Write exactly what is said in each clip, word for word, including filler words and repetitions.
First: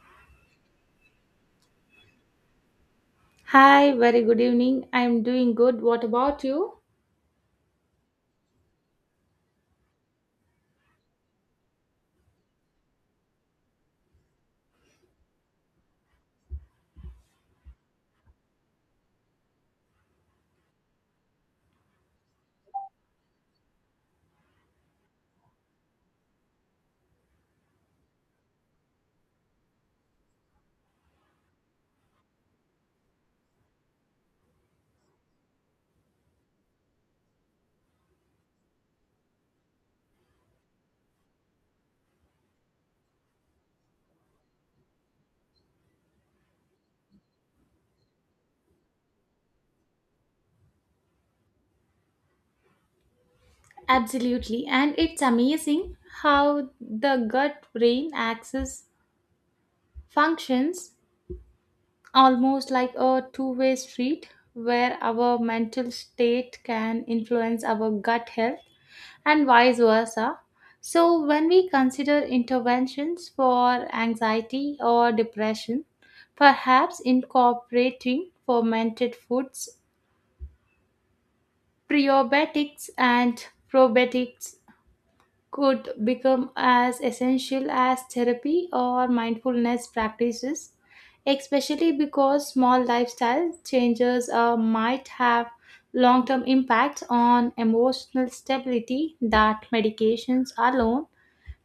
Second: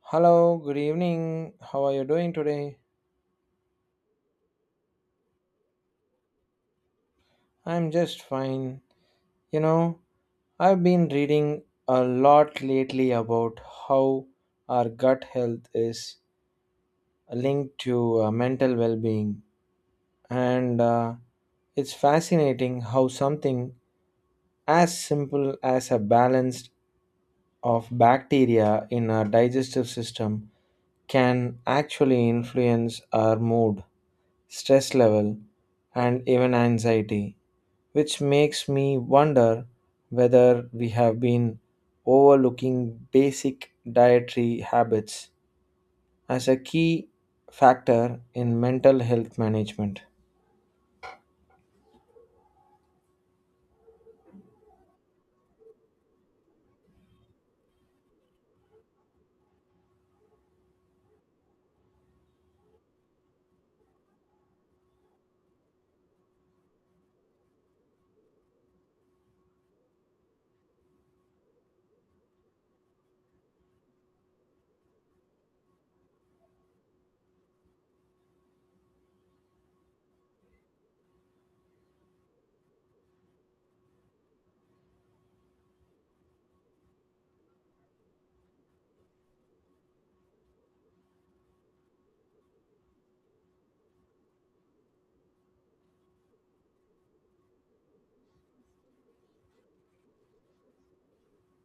Hello, good evening. How are you doing today? Hi, very good evening. I'm doing good. What about you? I'm just fine. You know, I've been reading a lot lately about how our gut health is linked to uh, mental well being, and uh, it's fascinating how something as simple as a balance of bacteria in our digestive system can actually influence our mood, stress level, and even anxiety, which makes me wonder whether we have been overlooking basic dietary habits as a key factor in mental health management. Absolutely. And it's amazing how the gut brain axis functions almost like a two way street where our mental state can influence our gut health and vice versa. So, when we consider interventions for anxiety or depression, perhaps incorporating fermented foods Prebiotics and probiotics could become as essential as therapy or mindfulness practices, especially because small lifestyle changes uh, might have long term impacts on emotional stability that medications alone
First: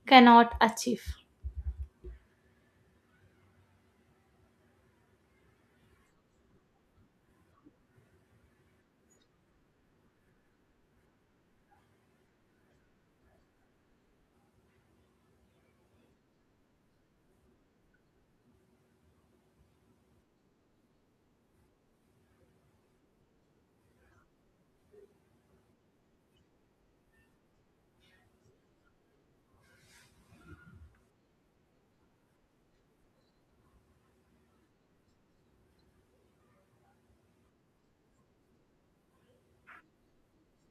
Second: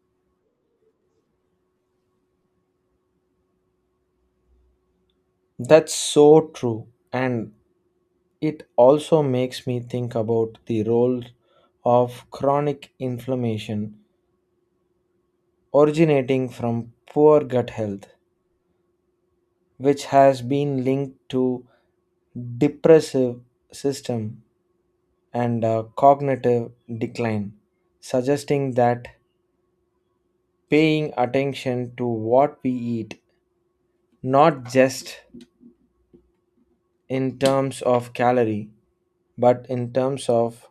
cannot achieve. That's so true, and it also makes me think about the role of chronic inflammation originating from poor gut health, which has been linked to depressive system and uh, cognitive decline, suggesting that paying attention to what we eat, not just in terms of calorie, but in terms of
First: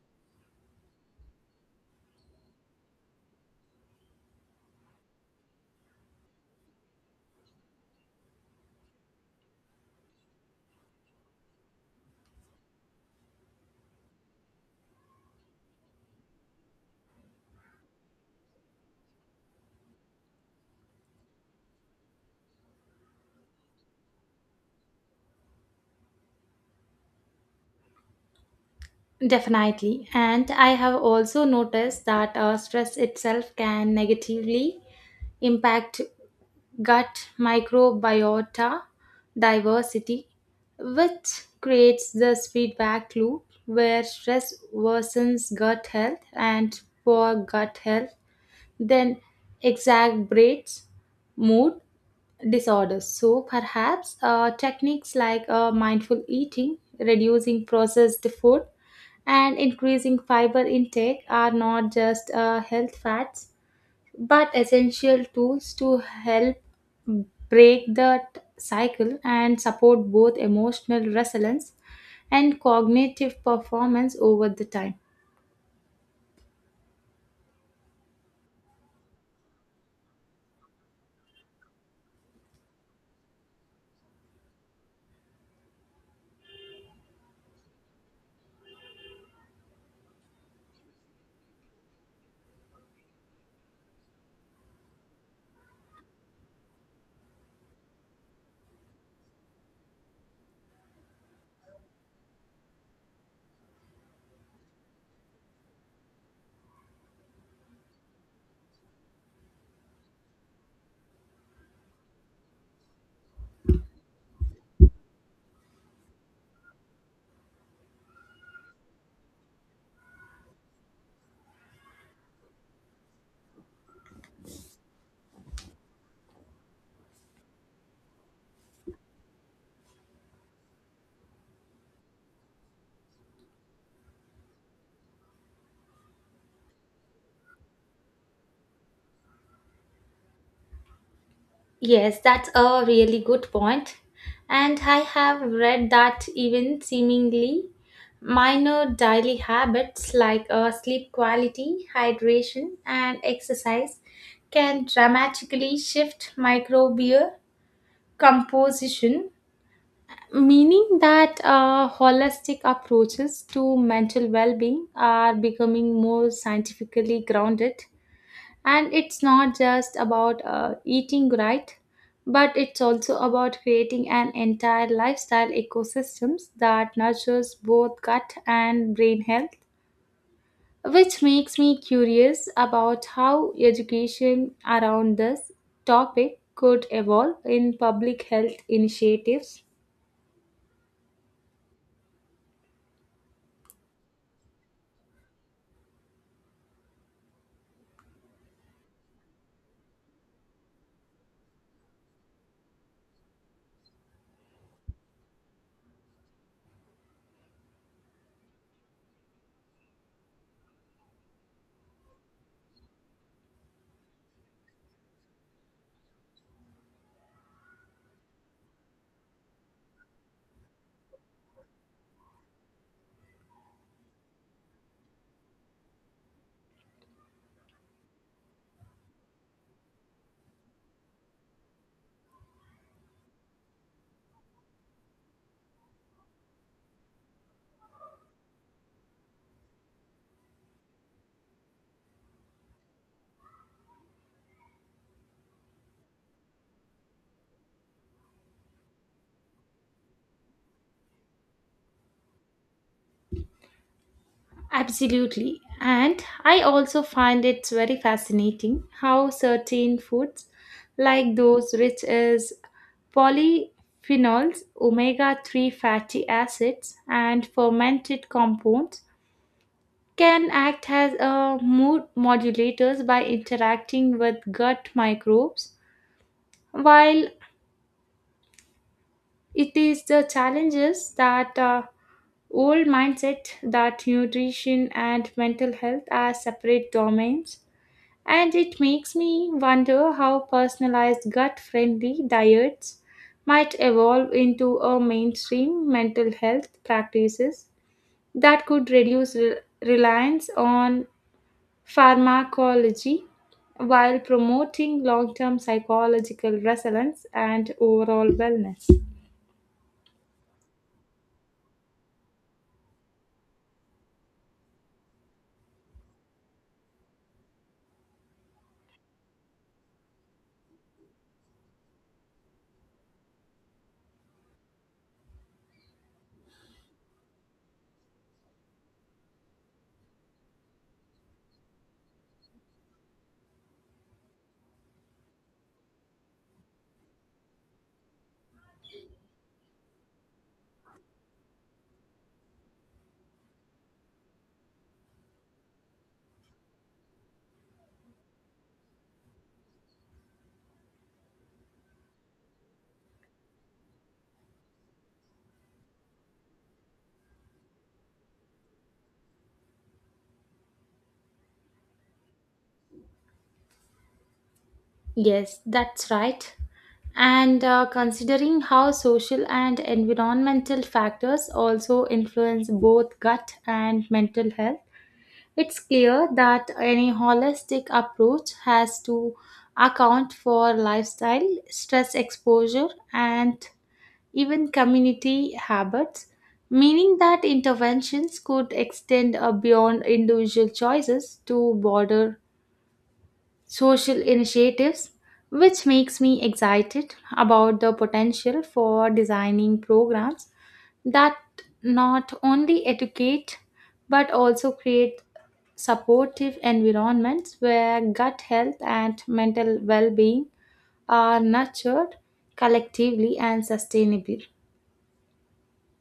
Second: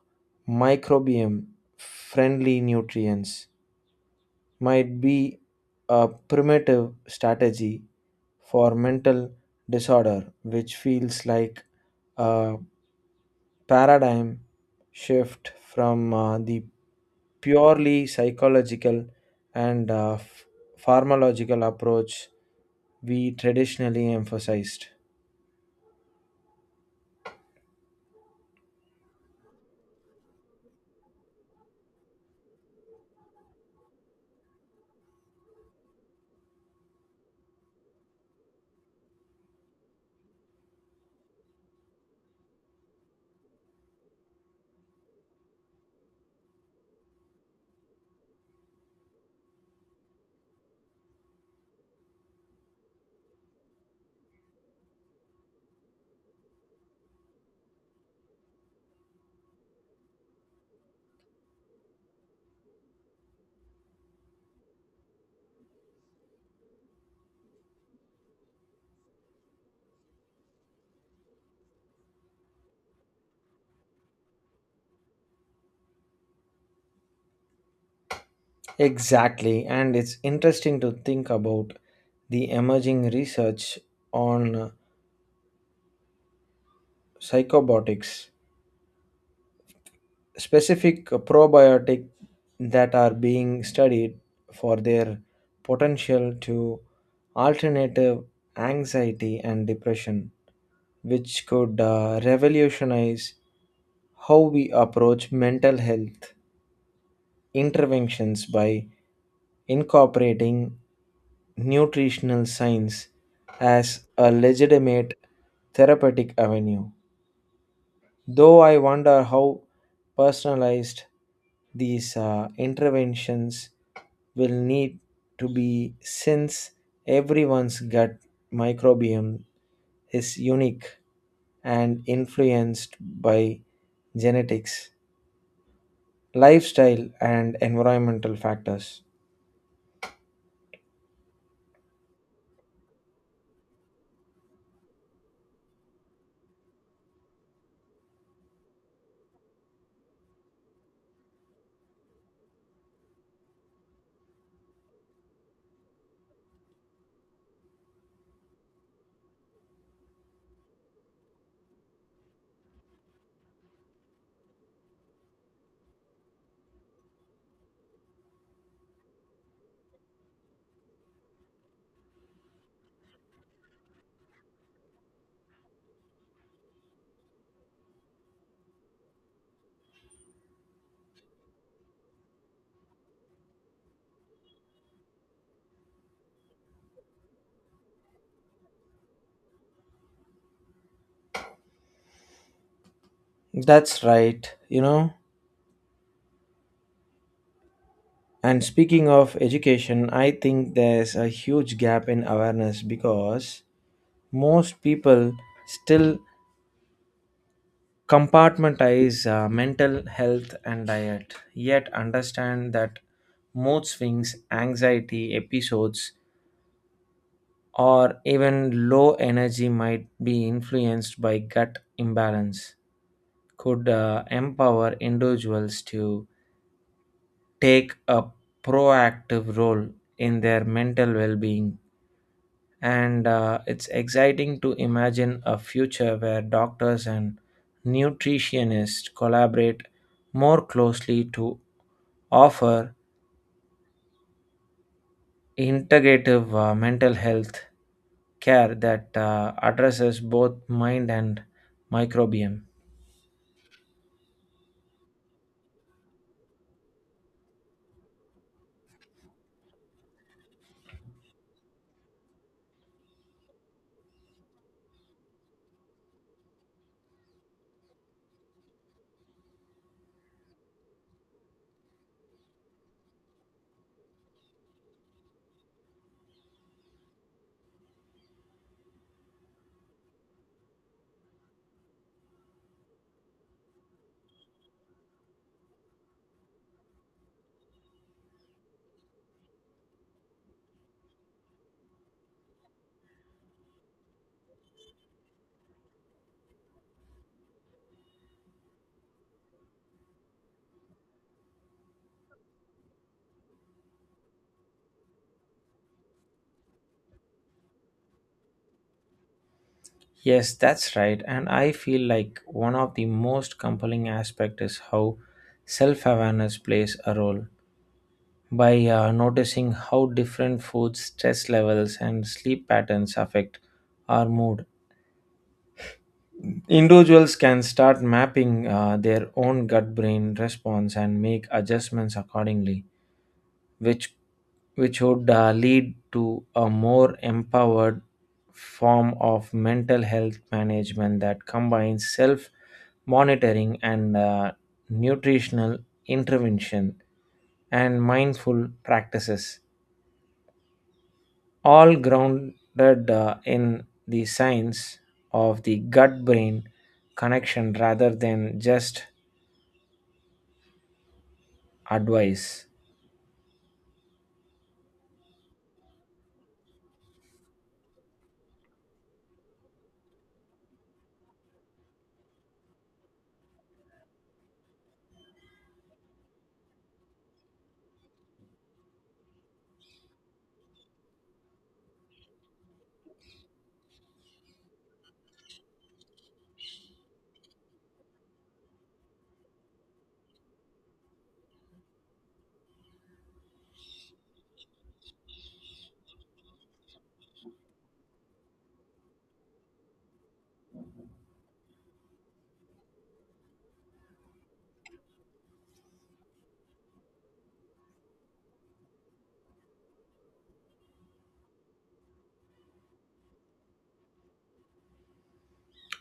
microbiome friendly nutrients, might be a primitive strategy for mental disorder, which feels like a paradigm shift from uh, the purely psychological and uh, f- pharmacological approach we traditionally emphasized. Definitely. And I have also noticed that uh, stress itself can negatively impact gut microbiota diversity, which creates this feedback loop where stress worsens gut health and poor gut health then exacerbates mood disorders. So perhaps uh, techniques like uh, mindful eating, reducing processed food, and increasing fiber intake are not just uh, health fads but essential tools to help break that cycle and support both emotional resilience and cognitive performance over the time. Exactly, and it's interesting to think about the emerging research on psychobiotics, specific probiotic that are being studied for their potential to alternative anxiety and depression, which could uh, revolutionize how we approach mental health interventions by incorporating nutritional science as a legitimate therapeutic avenue. Though I wonder how personalized these uh, interventions will need to be since everyone's gut microbiome is unique and influenced by genetics, lifestyle and environmental factors. Yes, that's a really good point. And I have read that even seemingly minor daily habits like uh, sleep quality, hydration, and exercise can dramatically shift microbial composition. Meaning that uh, holistic approaches to mental well being are becoming more scientifically grounded. And it's not just about uh, eating right, but it's also about creating an entire lifestyle ecosystems that nurtures both gut and brain health, which makes me curious about how education around this topic could evolve in public health initiatives. That's right, you know. And speaking of education, I think there's a huge gap in awareness because most people still compartmentalize uh, mental health and diet, yet understand that mood swings, anxiety episodes, or even low energy might be influenced by gut imbalance. Could uh, empower individuals to take a proactive role in their mental well being. And uh, it's exciting to imagine a future where doctors and nutritionists collaborate more closely to offer integrative uh, mental health care that uh, addresses both mind and microbiome. Absolutely. And I also find it's very fascinating how certain foods, like those rich as polyphenols, omega three fatty acids, and fermented compounds, can act as a mood modulators by interacting with gut microbes. While it is the challenges that uh, old mindset that nutrition and mental health are separate domains. And it makes me wonder how personalized gut friendly diets might evolve into a mainstream mental health practices that could reduce re- reliance on pharmacology while promoting long term psychological resilience and overall wellness. Yes, that's right. And I feel like one of the most compelling aspects is how self awareness plays a role by uh, noticing how different foods, stress levels, and sleep patterns affect our mood. Individuals can start mapping uh, their own gut brain response and make adjustments accordingly, which, which would uh, lead to a more empowered form of mental health management that combines self monitoring and uh, nutritional intervention and mindful practices, all grounded uh, in the science of the gut brain connection rather than just advice. Yes, that's right. And uh, considering how social and environmental factors also influence both gut and mental health, it's clear that any holistic approach has to account for lifestyle, stress exposure, and even community habits, meaning that interventions could extend uh, beyond individual choices to broader social initiatives, which makes me excited about the potential for designing programs that not only educate but also create supportive environments where gut health and mental well-being are nurtured collectively and sustainably.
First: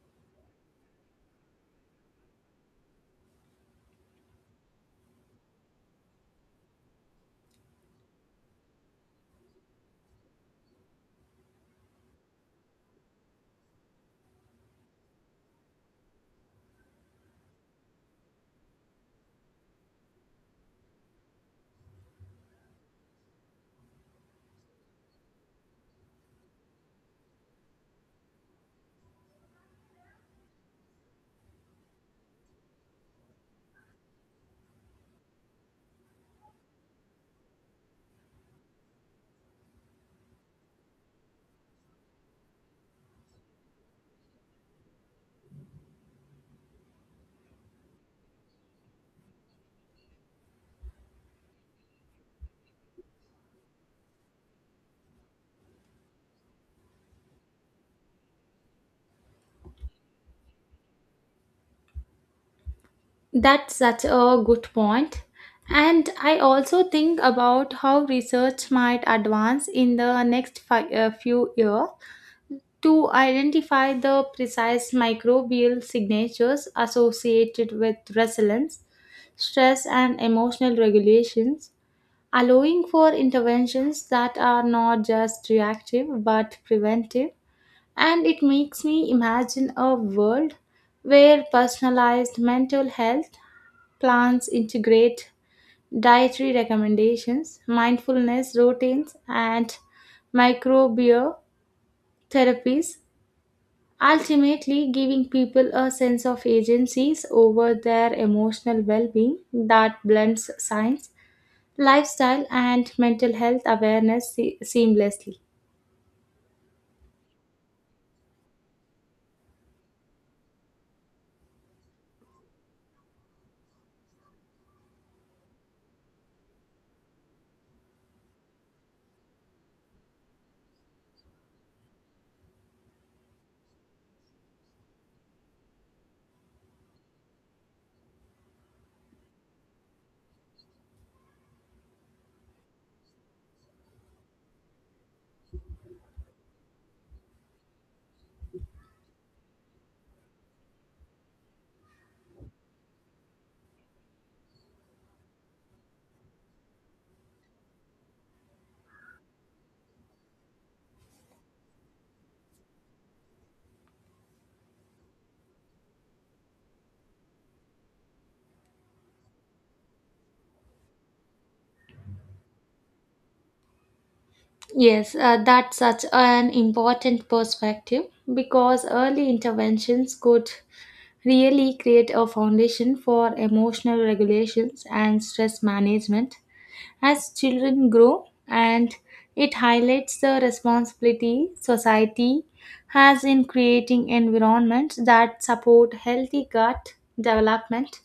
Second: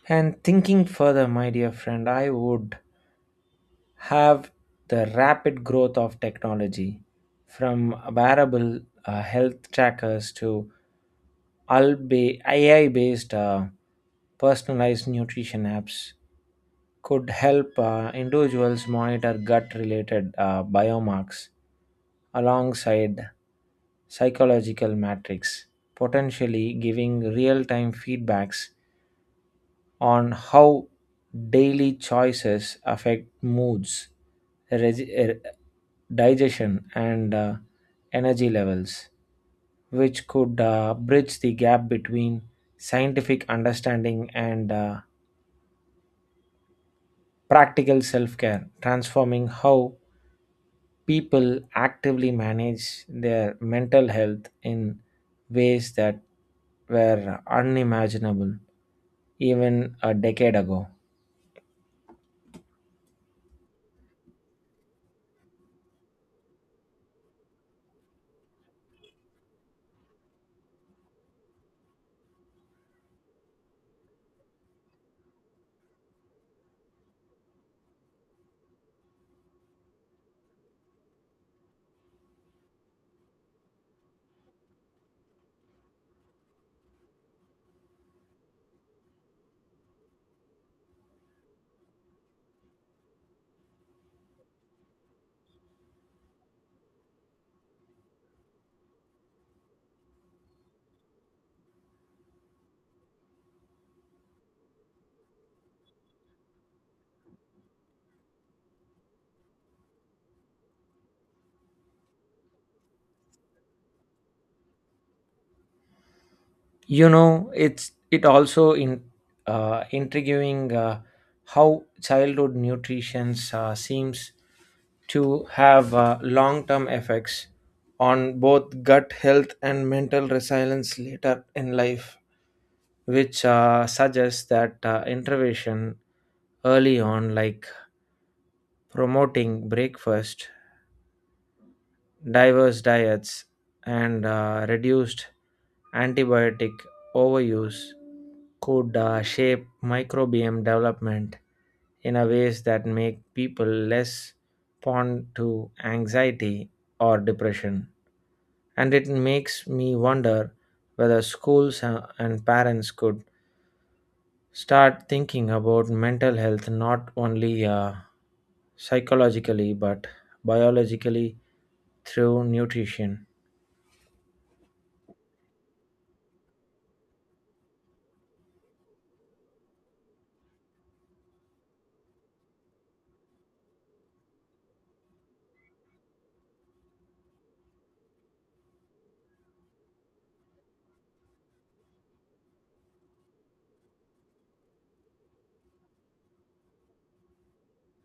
And thinking further, my dear friend, I would have the rapid growth of technology from wearable uh, health trackers to A I based uh, personalized nutrition apps could help uh, individuals monitor gut related uh, biomarks alongside psychological matrix, potentially giving real time feedbacks on how daily choices affect moods, regi- er, digestion, and uh, energy levels, which could uh, bridge the gap between scientific understanding and uh, practical self care, transforming how people actively manage their mental health in ways that were unimaginable even a decade ago. That's such a good point. And I also think about how research might advance in the next fi- uh, few years to identify the precise microbial signatures associated with resilience, stress, and emotional regulations, allowing for interventions that are not just reactive but preventive. And it makes me imagine a world where personalized mental health plans integrate dietary recommendations, mindfulness routines, and microbial therapies. Ultimately, giving people a sense of agency over their emotional well being that blends science, lifestyle, and mental health awareness se- seamlessly. You know, it's it also in uh, intriguing uh, how childhood nutrition uh, seems to have uh, long-term effects on both gut health and mental resilience later in life, which uh, suggests that uh, intervention early on, like promoting breakfast, diverse diets, and uh, reduced antibiotic overuse, could uh, shape microbiome development in a ways that make people less prone to anxiety or depression. And it makes me wonder whether schools uh, and parents could start thinking about mental health not only uh, psychologically but biologically through nutrition. Yes, uh, that's such an important perspective because early interventions could really create a foundation for emotional regulations and stress management as children grow, and it highlights the responsibility society has in creating environments that support healthy gut development.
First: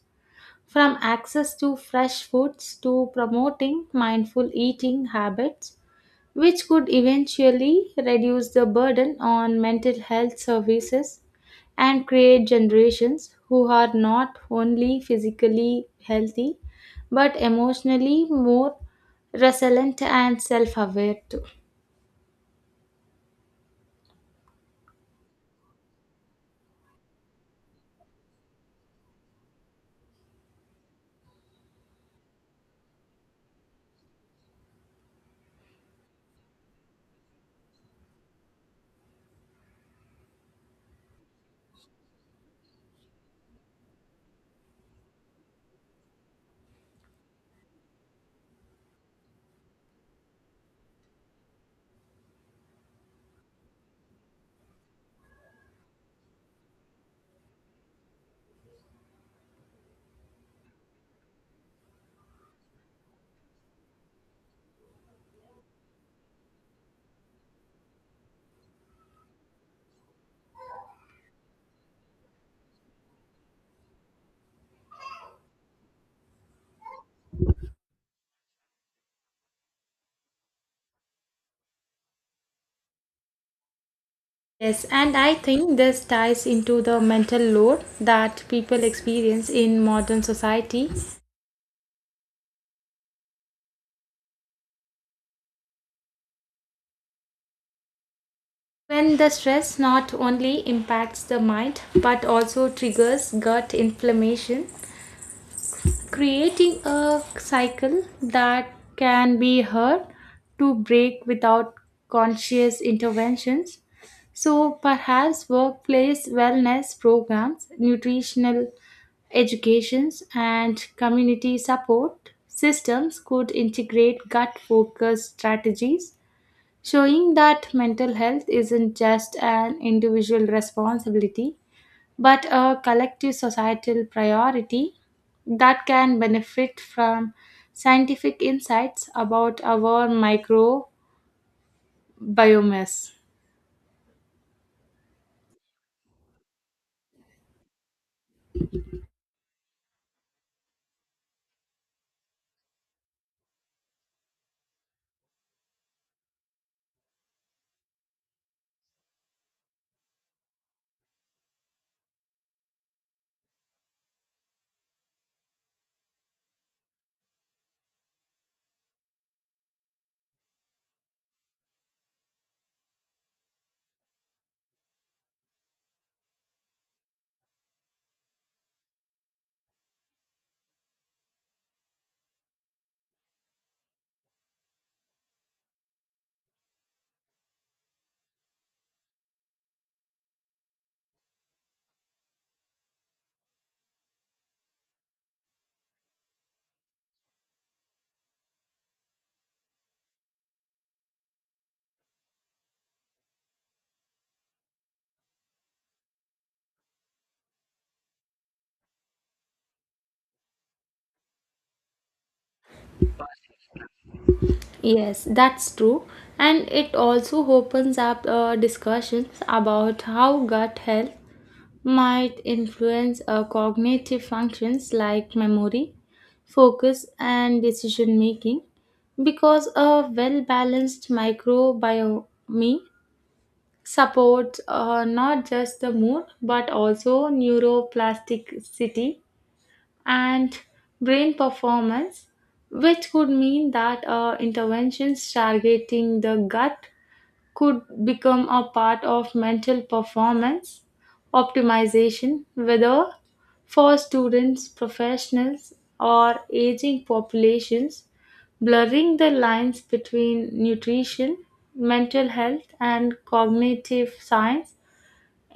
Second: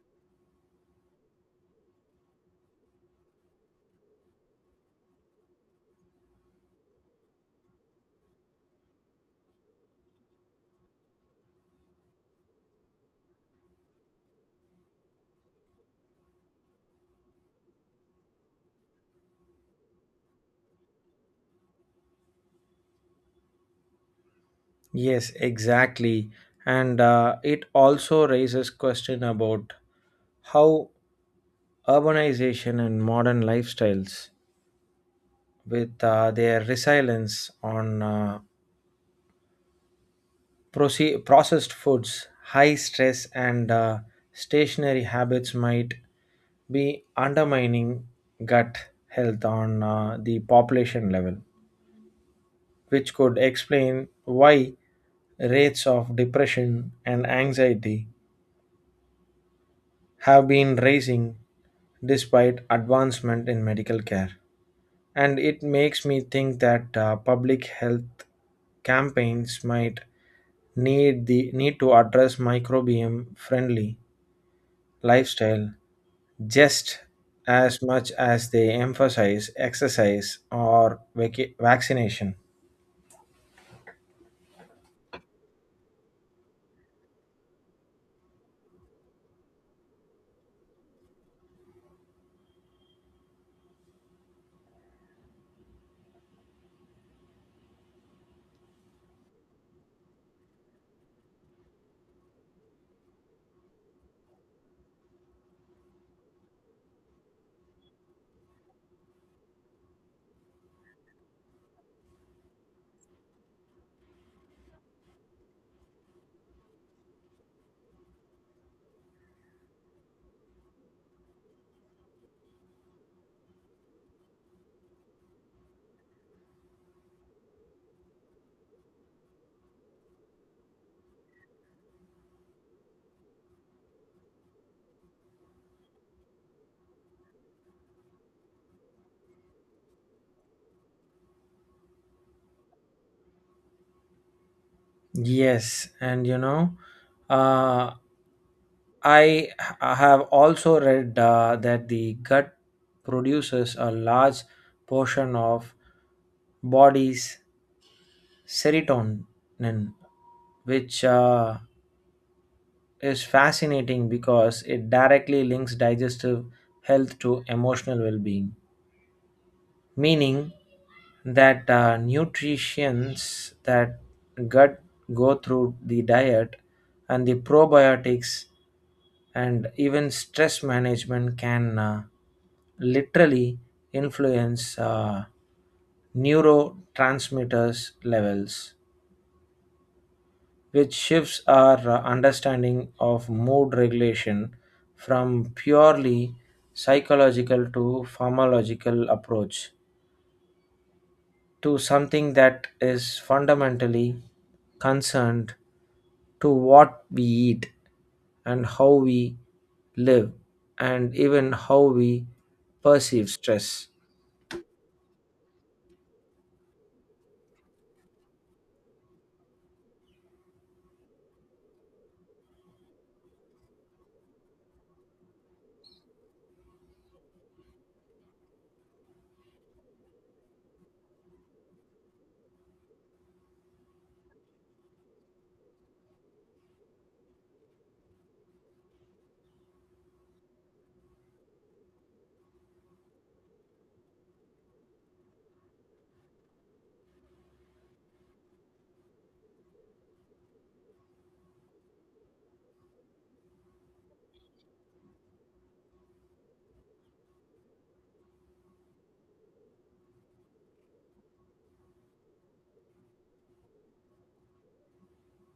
From access to fresh foods to promoting mindful eating habits, which could eventually reduce the burden on mental health services and create generations who are not only physically healthy but emotionally more resilient and self aware too. Yes, exactly, and uh, it also raises question about how urbanization and modern lifestyles with uh, their resilience on uh, Proce- processed foods, high stress, and uh, stationary habits might be undermining gut health on uh, the population level, which could explain why rates of depression and anxiety have been rising despite advancement in medical care. And it makes me think that uh, public health campaigns might need the need to address microbiome friendly lifestyle just as much as they emphasize exercise or vac- vaccination. Yes, and I think this ties into the mental load that people experience in modern society when the stress not only impacts the mind but also triggers gut inflammation creating a cycle that can be hard to break without conscious interventions. So, perhaps workplace wellness programs, nutritional educations, and community support systems could integrate gut focused strategies, showing that mental health isn't just an individual responsibility but a collective societal priority that can benefit from scientific insights about our microbiomes. Yes, and you know, uh, I h- have also read uh, that the gut produces a large portion of body's serotonin, which uh, is fascinating because it directly links digestive health to emotional well being, meaning that uh, nutrients that gut go through the diet and the probiotics and even stress management can uh, literally influence uh, neurotransmitters levels, which shifts our uh, understanding of mood regulation from purely psychological to pharmacological approach to something that is fundamentally concerned to what we eat and how we live and even how we perceive stress. Yes, that's true. And it also opens up uh, discussions about how gut health might influence uh, cognitive functions like memory, focus, and decision making because a well balanced microbiome supports uh, not just the mood but also neuroplasticity and brain performance, which could mean that uh, interventions targeting the gut could become a part of mental performance optimization, whether for students, professionals, or aging populations, blurring the lines between nutrition, mental health, and cognitive science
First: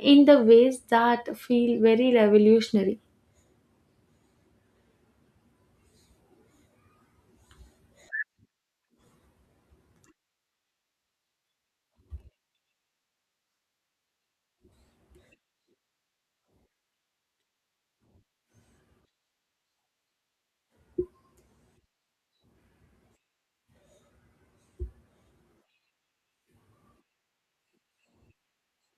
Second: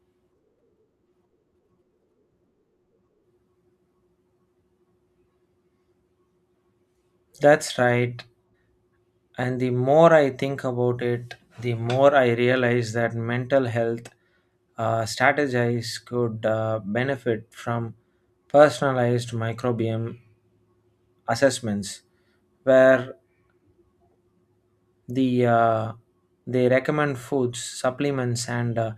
in the ways that feel very revolutionary. That's right. And the more I think about it, the more I realize that mental health uh, strategies could uh, benefit from personalized microbiome assessments, where the uh, they recommend foods supplements and uh,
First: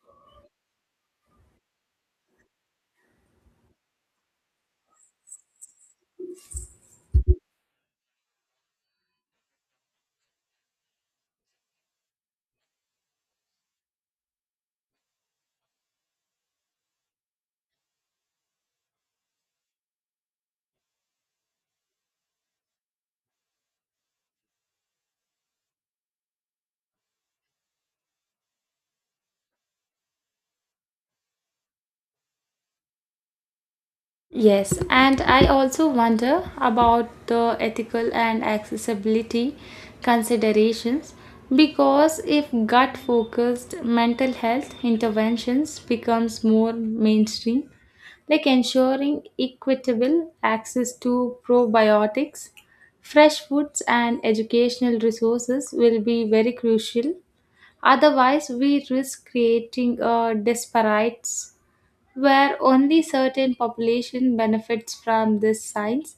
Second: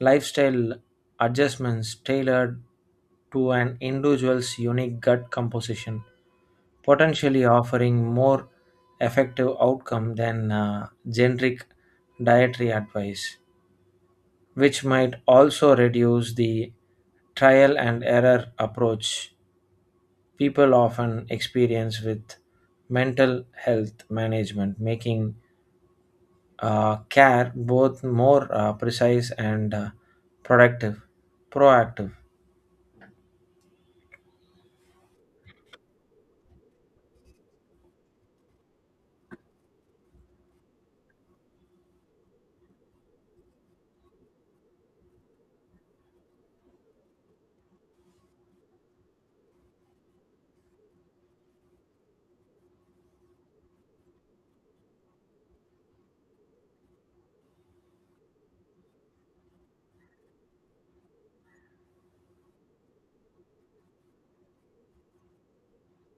lifestyle adjustments tailored to an individual's unique gut composition, potentially offering more effective outcome than uh, generic dietary advice, which might also reduce the trial and error approach people often experience with mental health management, making uh, care both more uh, precise and uh, productive proactive. Yes, and I also wonder about the ethical and accessibility considerations because if gut focused mental health interventions becomes more mainstream, like ensuring equitable access to probiotics, fresh foods and educational resources will be very crucial, otherwise we risk creating a disparate where only certain population benefits from this science,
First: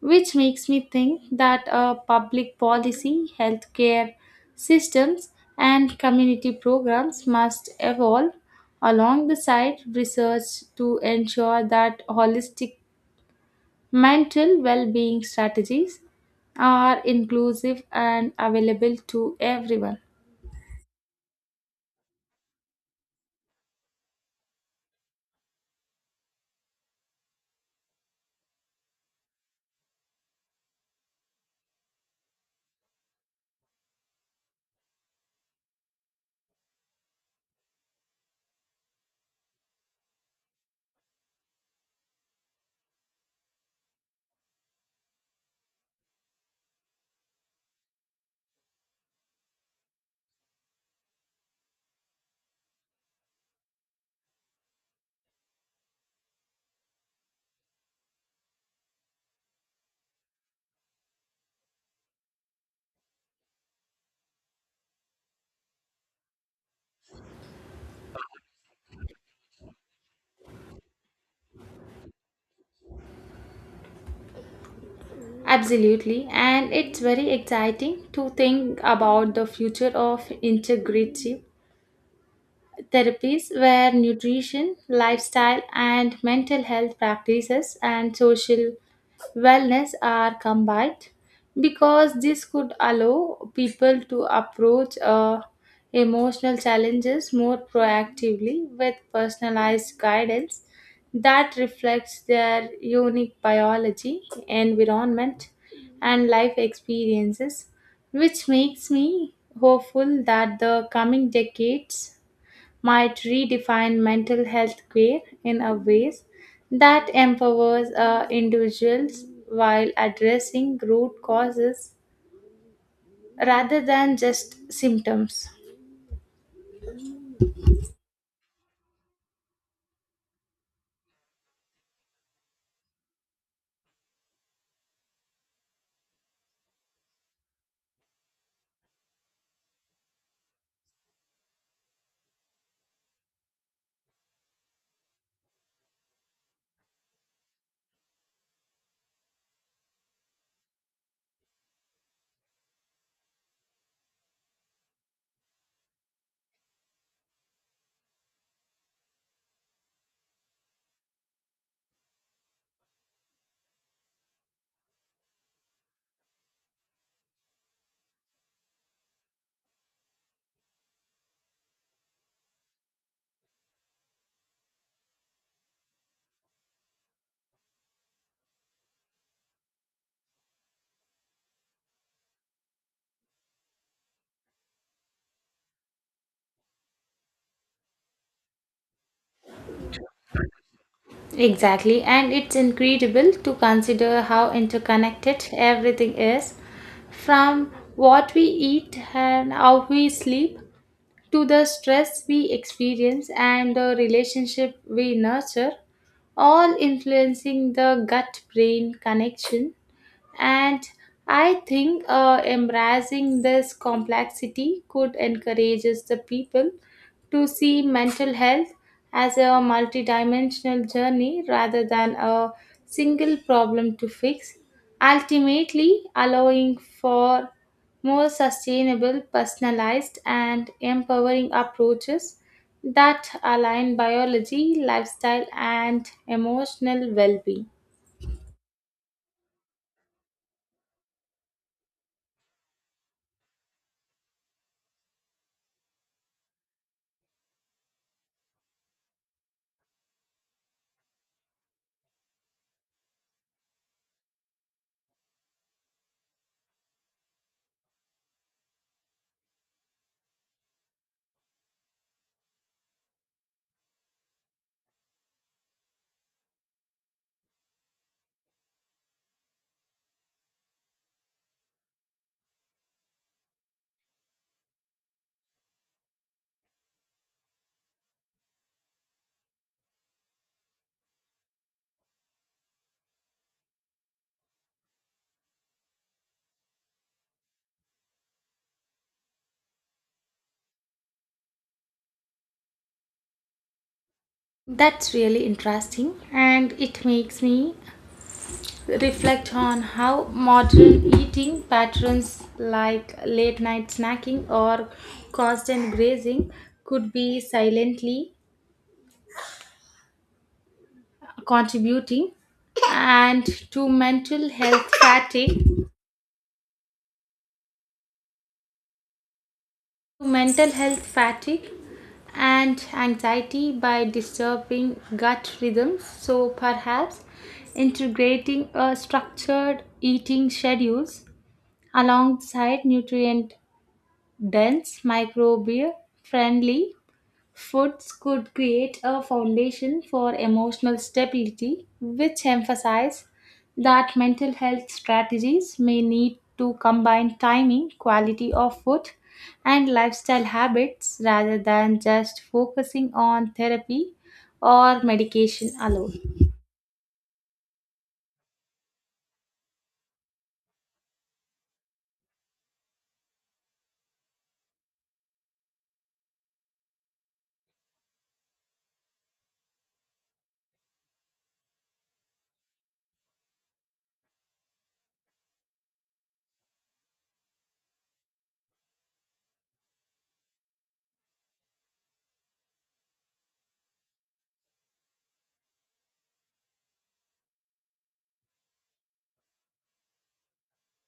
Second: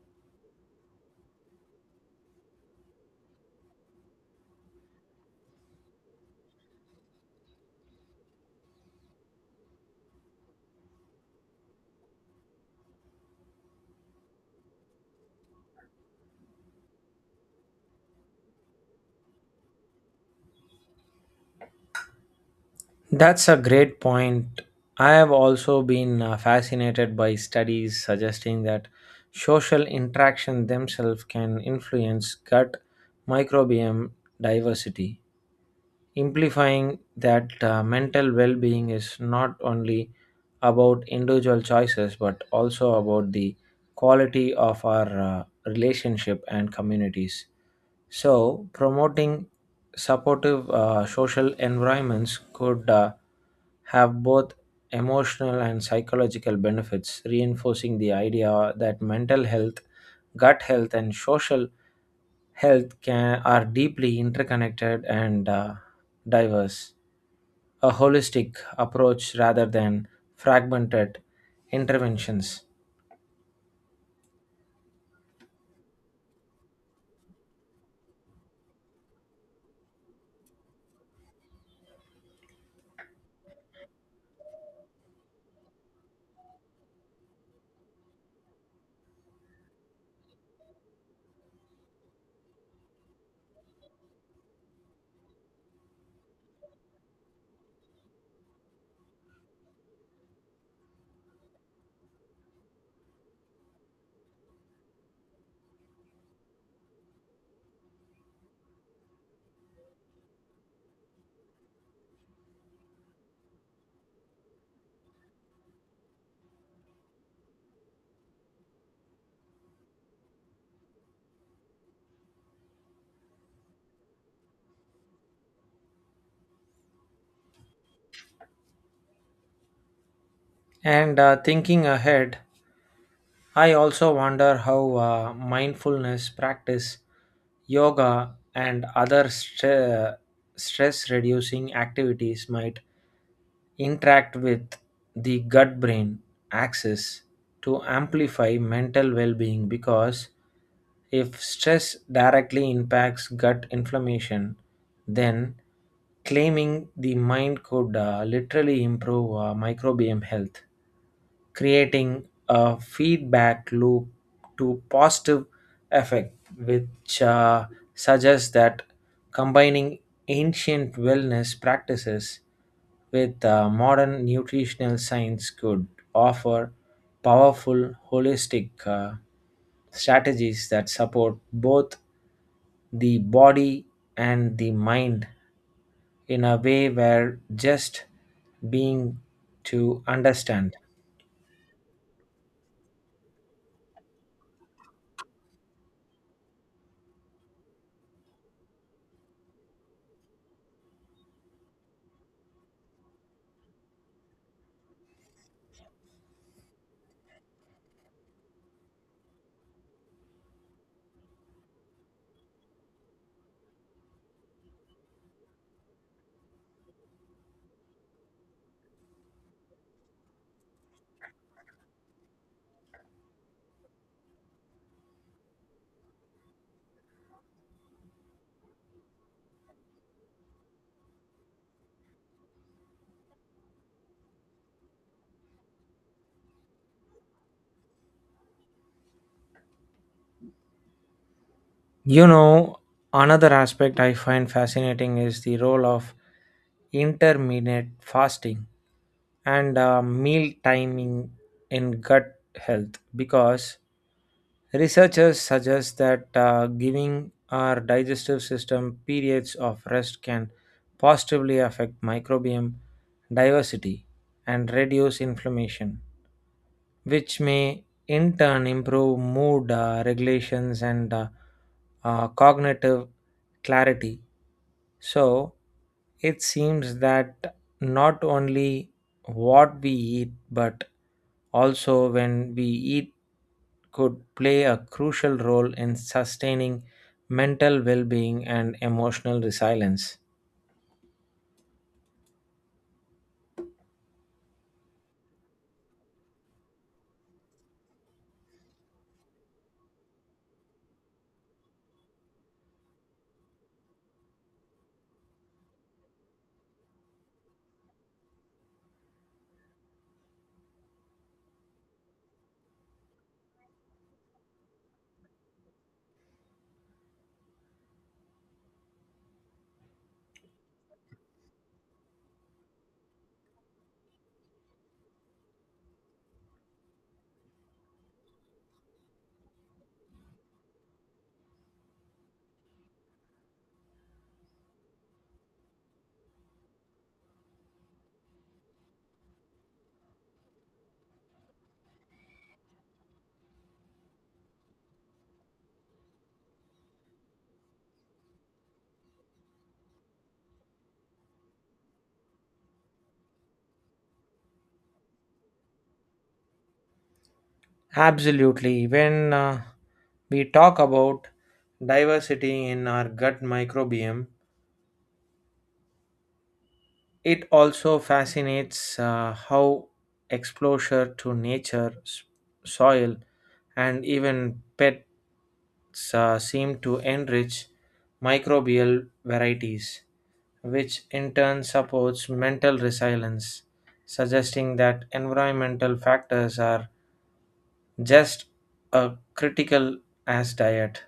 which makes me think that uh, public policy healthcare systems and community programs must evolve along the side research to ensure that holistic mental well-being strategies are inclusive and available to everyone. That's a great point. I have also been uh, fascinated by studies suggesting that social interaction themselves can influence gut microbiome diversity, implifying that uh, mental well being is not only about individual choices but also about the quality of our uh, relationship and communities. So, promoting supportive uh, social environments could uh, have both emotional and psychological benefits, reinforcing the idea that mental health, gut health, and social health can are deeply interconnected and uh, diverse. A holistic approach rather than fragmented interventions. Absolutely, and it's very exciting to think about the future of integrity therapies where nutrition, lifestyle, and mental health practices and social wellness are combined, because this could allow people to approach uh, emotional challenges more proactively with personalized guidance that reflects their unique biology, environment, and life experiences, which makes me hopeful that the coming decades might redefine mental health care in a ways that empowers uh, individuals while addressing root causes rather than just symptoms. And uh, thinking ahead, I also wonder how uh, mindfulness practice, yoga, and other stre- stress reducing activities might interact with the gut brain axis to amplify mental well being, because if stress directly impacts gut inflammation, then claiming the mind could uh, literally improve uh, microbiome health, creating a feedback loop to positive effect, which uh, suggests that combining ancient wellness practices with uh, modern nutritional science could offer powerful holistic uh, strategies that support both the body and the mind in a way where just being to understand. Exactly, and it's incredible to consider how interconnected everything is, from what we eat and how we sleep to the stress we experience and the relationship we nurture, all influencing the gut brain connection. And I think uh, embracing this complexity could encourage the people to see mental health as a multidimensional journey rather than a single problem to fix, ultimately allowing for more sustainable, personalized, and empowering approaches that align biology, lifestyle, and emotional well being. You know, another aspect I find fascinating is the role of intermittent fasting and uh, meal timing in gut health, because researchers suggest that uh, giving our digestive system periods of rest can positively affect microbiome diversity and reduce inflammation, which may in turn improve mood uh, regulations and uh, uh, cognitive clarity. So it seems that not only what we eat, but also when we eat could play a crucial role in sustaining mental well being and emotional resilience. That's really interesting, and it makes me reflect on how modern eating patterns like late night snacking or constant grazing could be silently contributing and to mental health fatigue to mental health fatigue and anxiety by disturbing gut rhythms, so perhaps integrating a structured eating schedules alongside nutrient dense, microbial friendly foods could create a foundation for emotional stability, which emphasize that mental health strategies may need to combine timing, quality of food, and lifestyle habits rather than just focusing on therapy or medication alone. Absolutely. When uh, we talk about diversity in our gut microbiome, it also fascinates uh, how exposure to nature, s- soil, and even pets uh, seem to enrich microbial varieties, which in turn supports mental resilience, suggesting that environmental factors are just as critical as diet,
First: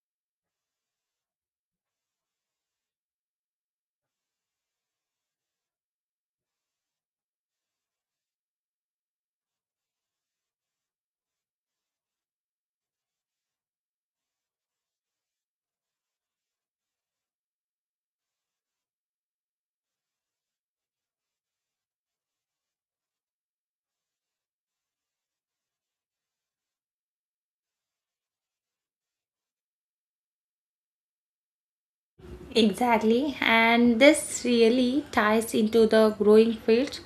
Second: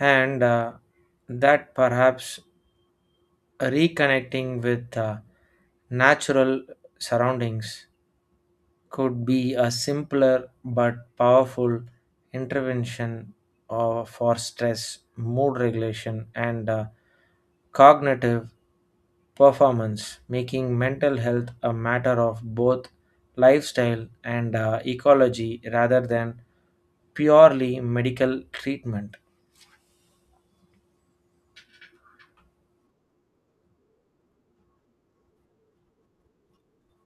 and uh, that perhaps reconnecting with uh, natural surroundings could be a simpler but powerful intervention uh, for stress, mood regulation, and uh, cognitive performance, making mental health a matter of both lifestyle and uh, ecology rather than purely medical treatment. Exactly, and this really ties into the growing field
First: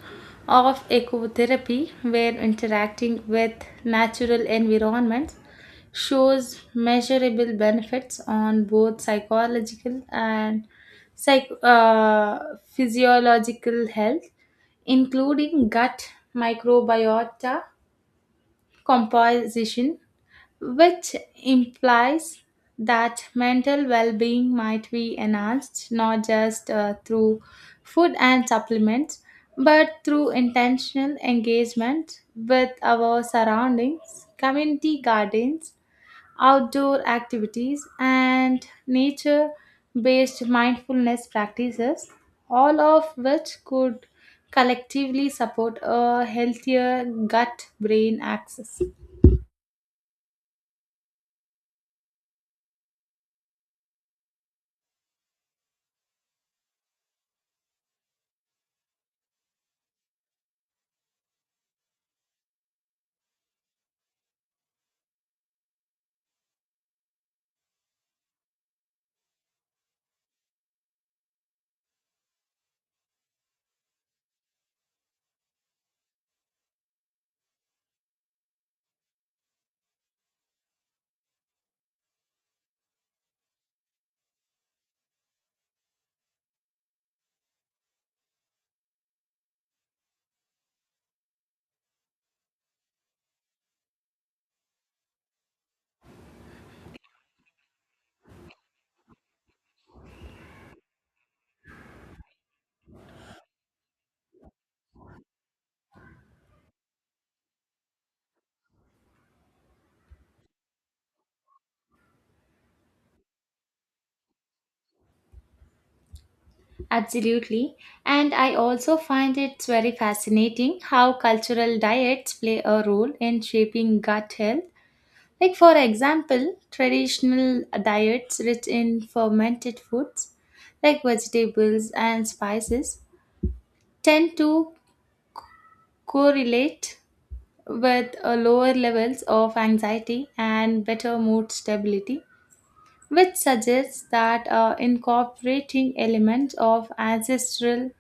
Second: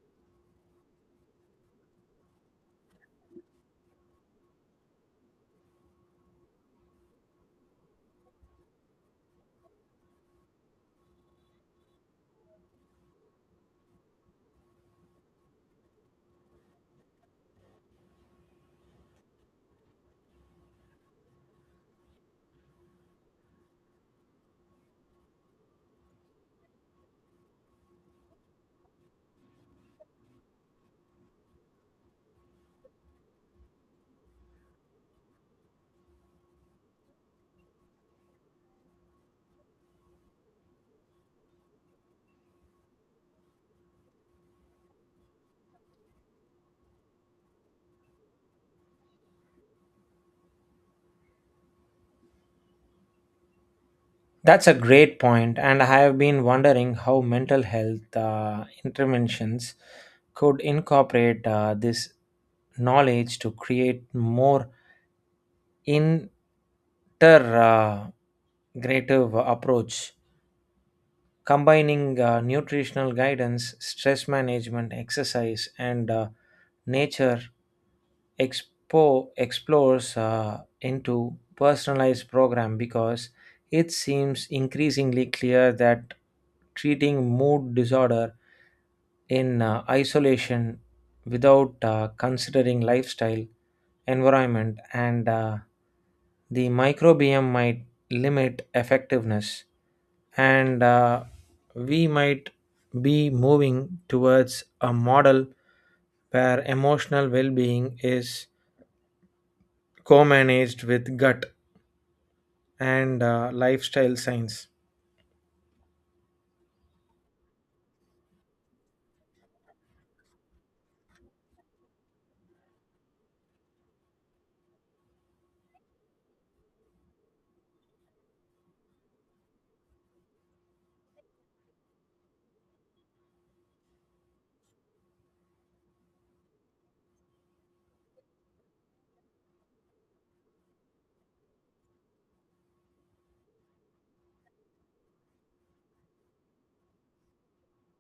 of ecotherapy, where interacting with natural environments shows measurable benefits on both psychological and psych- uh, physiological health, including gut microbiota composition, which implies that mental well being might be enhanced not just uh, through food and supplements but through intentional engagement with our surroundings, community gardens, outdoor activities, and nature based mindfulness practices, all of which could collectively support a healthier gut brain axis. That's a great point, and I have been wondering how mental health uh, interventions could incorporate uh, this knowledge to create more integrative approach, combining uh, nutritional guidance, stress management, exercise, and uh, nature expo explores uh, into personalized program, because it seems increasingly clear that treating mood disorder in uh, isolation without uh, considering lifestyle environment and uh, the microbiome might limit effectiveness, and uh, we might be moving towards a model where emotional well being is co managed with gut and uh, lifestyle science. Absolutely. And I also find it's very fascinating how cultural diets play a role in shaping gut health. Like, for example, traditional diets rich in fermented foods like vegetables and spices tend to correlate with uh, lower levels of anxiety and better mood stability, which suggests that uh, incorporating elements of ancestral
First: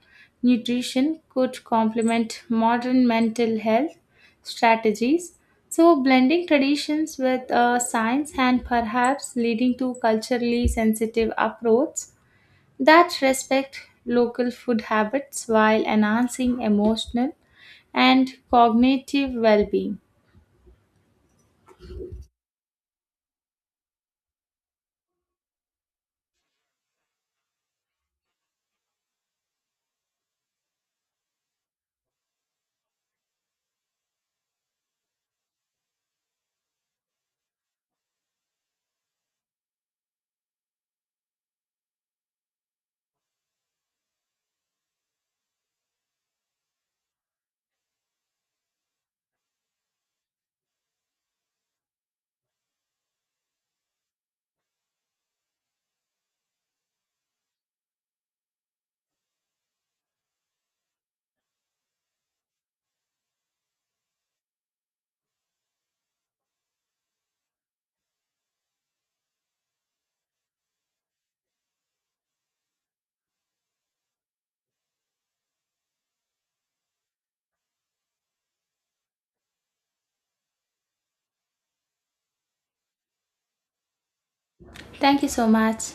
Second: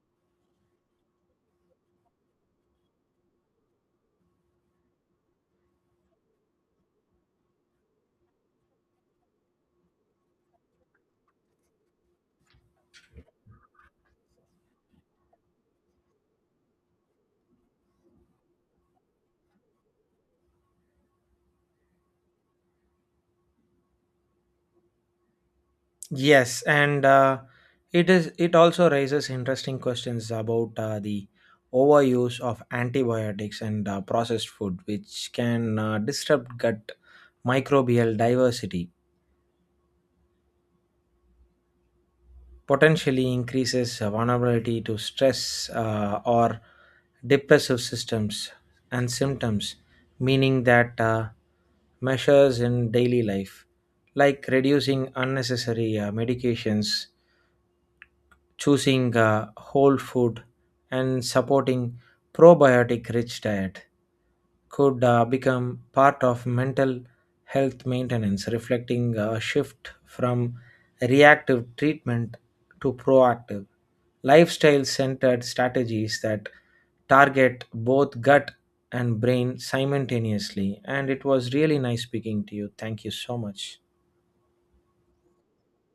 nutrition could complement modern mental health strategies. So, blending traditions with uh, science and perhaps leading to culturally sensitive approach that respect local food habits while enhancing emotional and cognitive well-being. Yes, and uh, it is. It also raises interesting questions about uh, the overuse of antibiotics and uh, processed food, which can uh, disrupt gut microbial diversity, potentially increases vulnerability to stress uh, or depressive systems and symptoms, meaning that uh, measures in daily life, like reducing unnecessary uh, medications, choosing uh, whole food and supporting probiotic rich diet could uh, become part of mental health maintenance, reflecting a shift from reactive treatment to proactive lifestyle centered strategies that target both gut and brain simultaneously. And it was really nice speaking to you. Thank you so much. Thank you so much.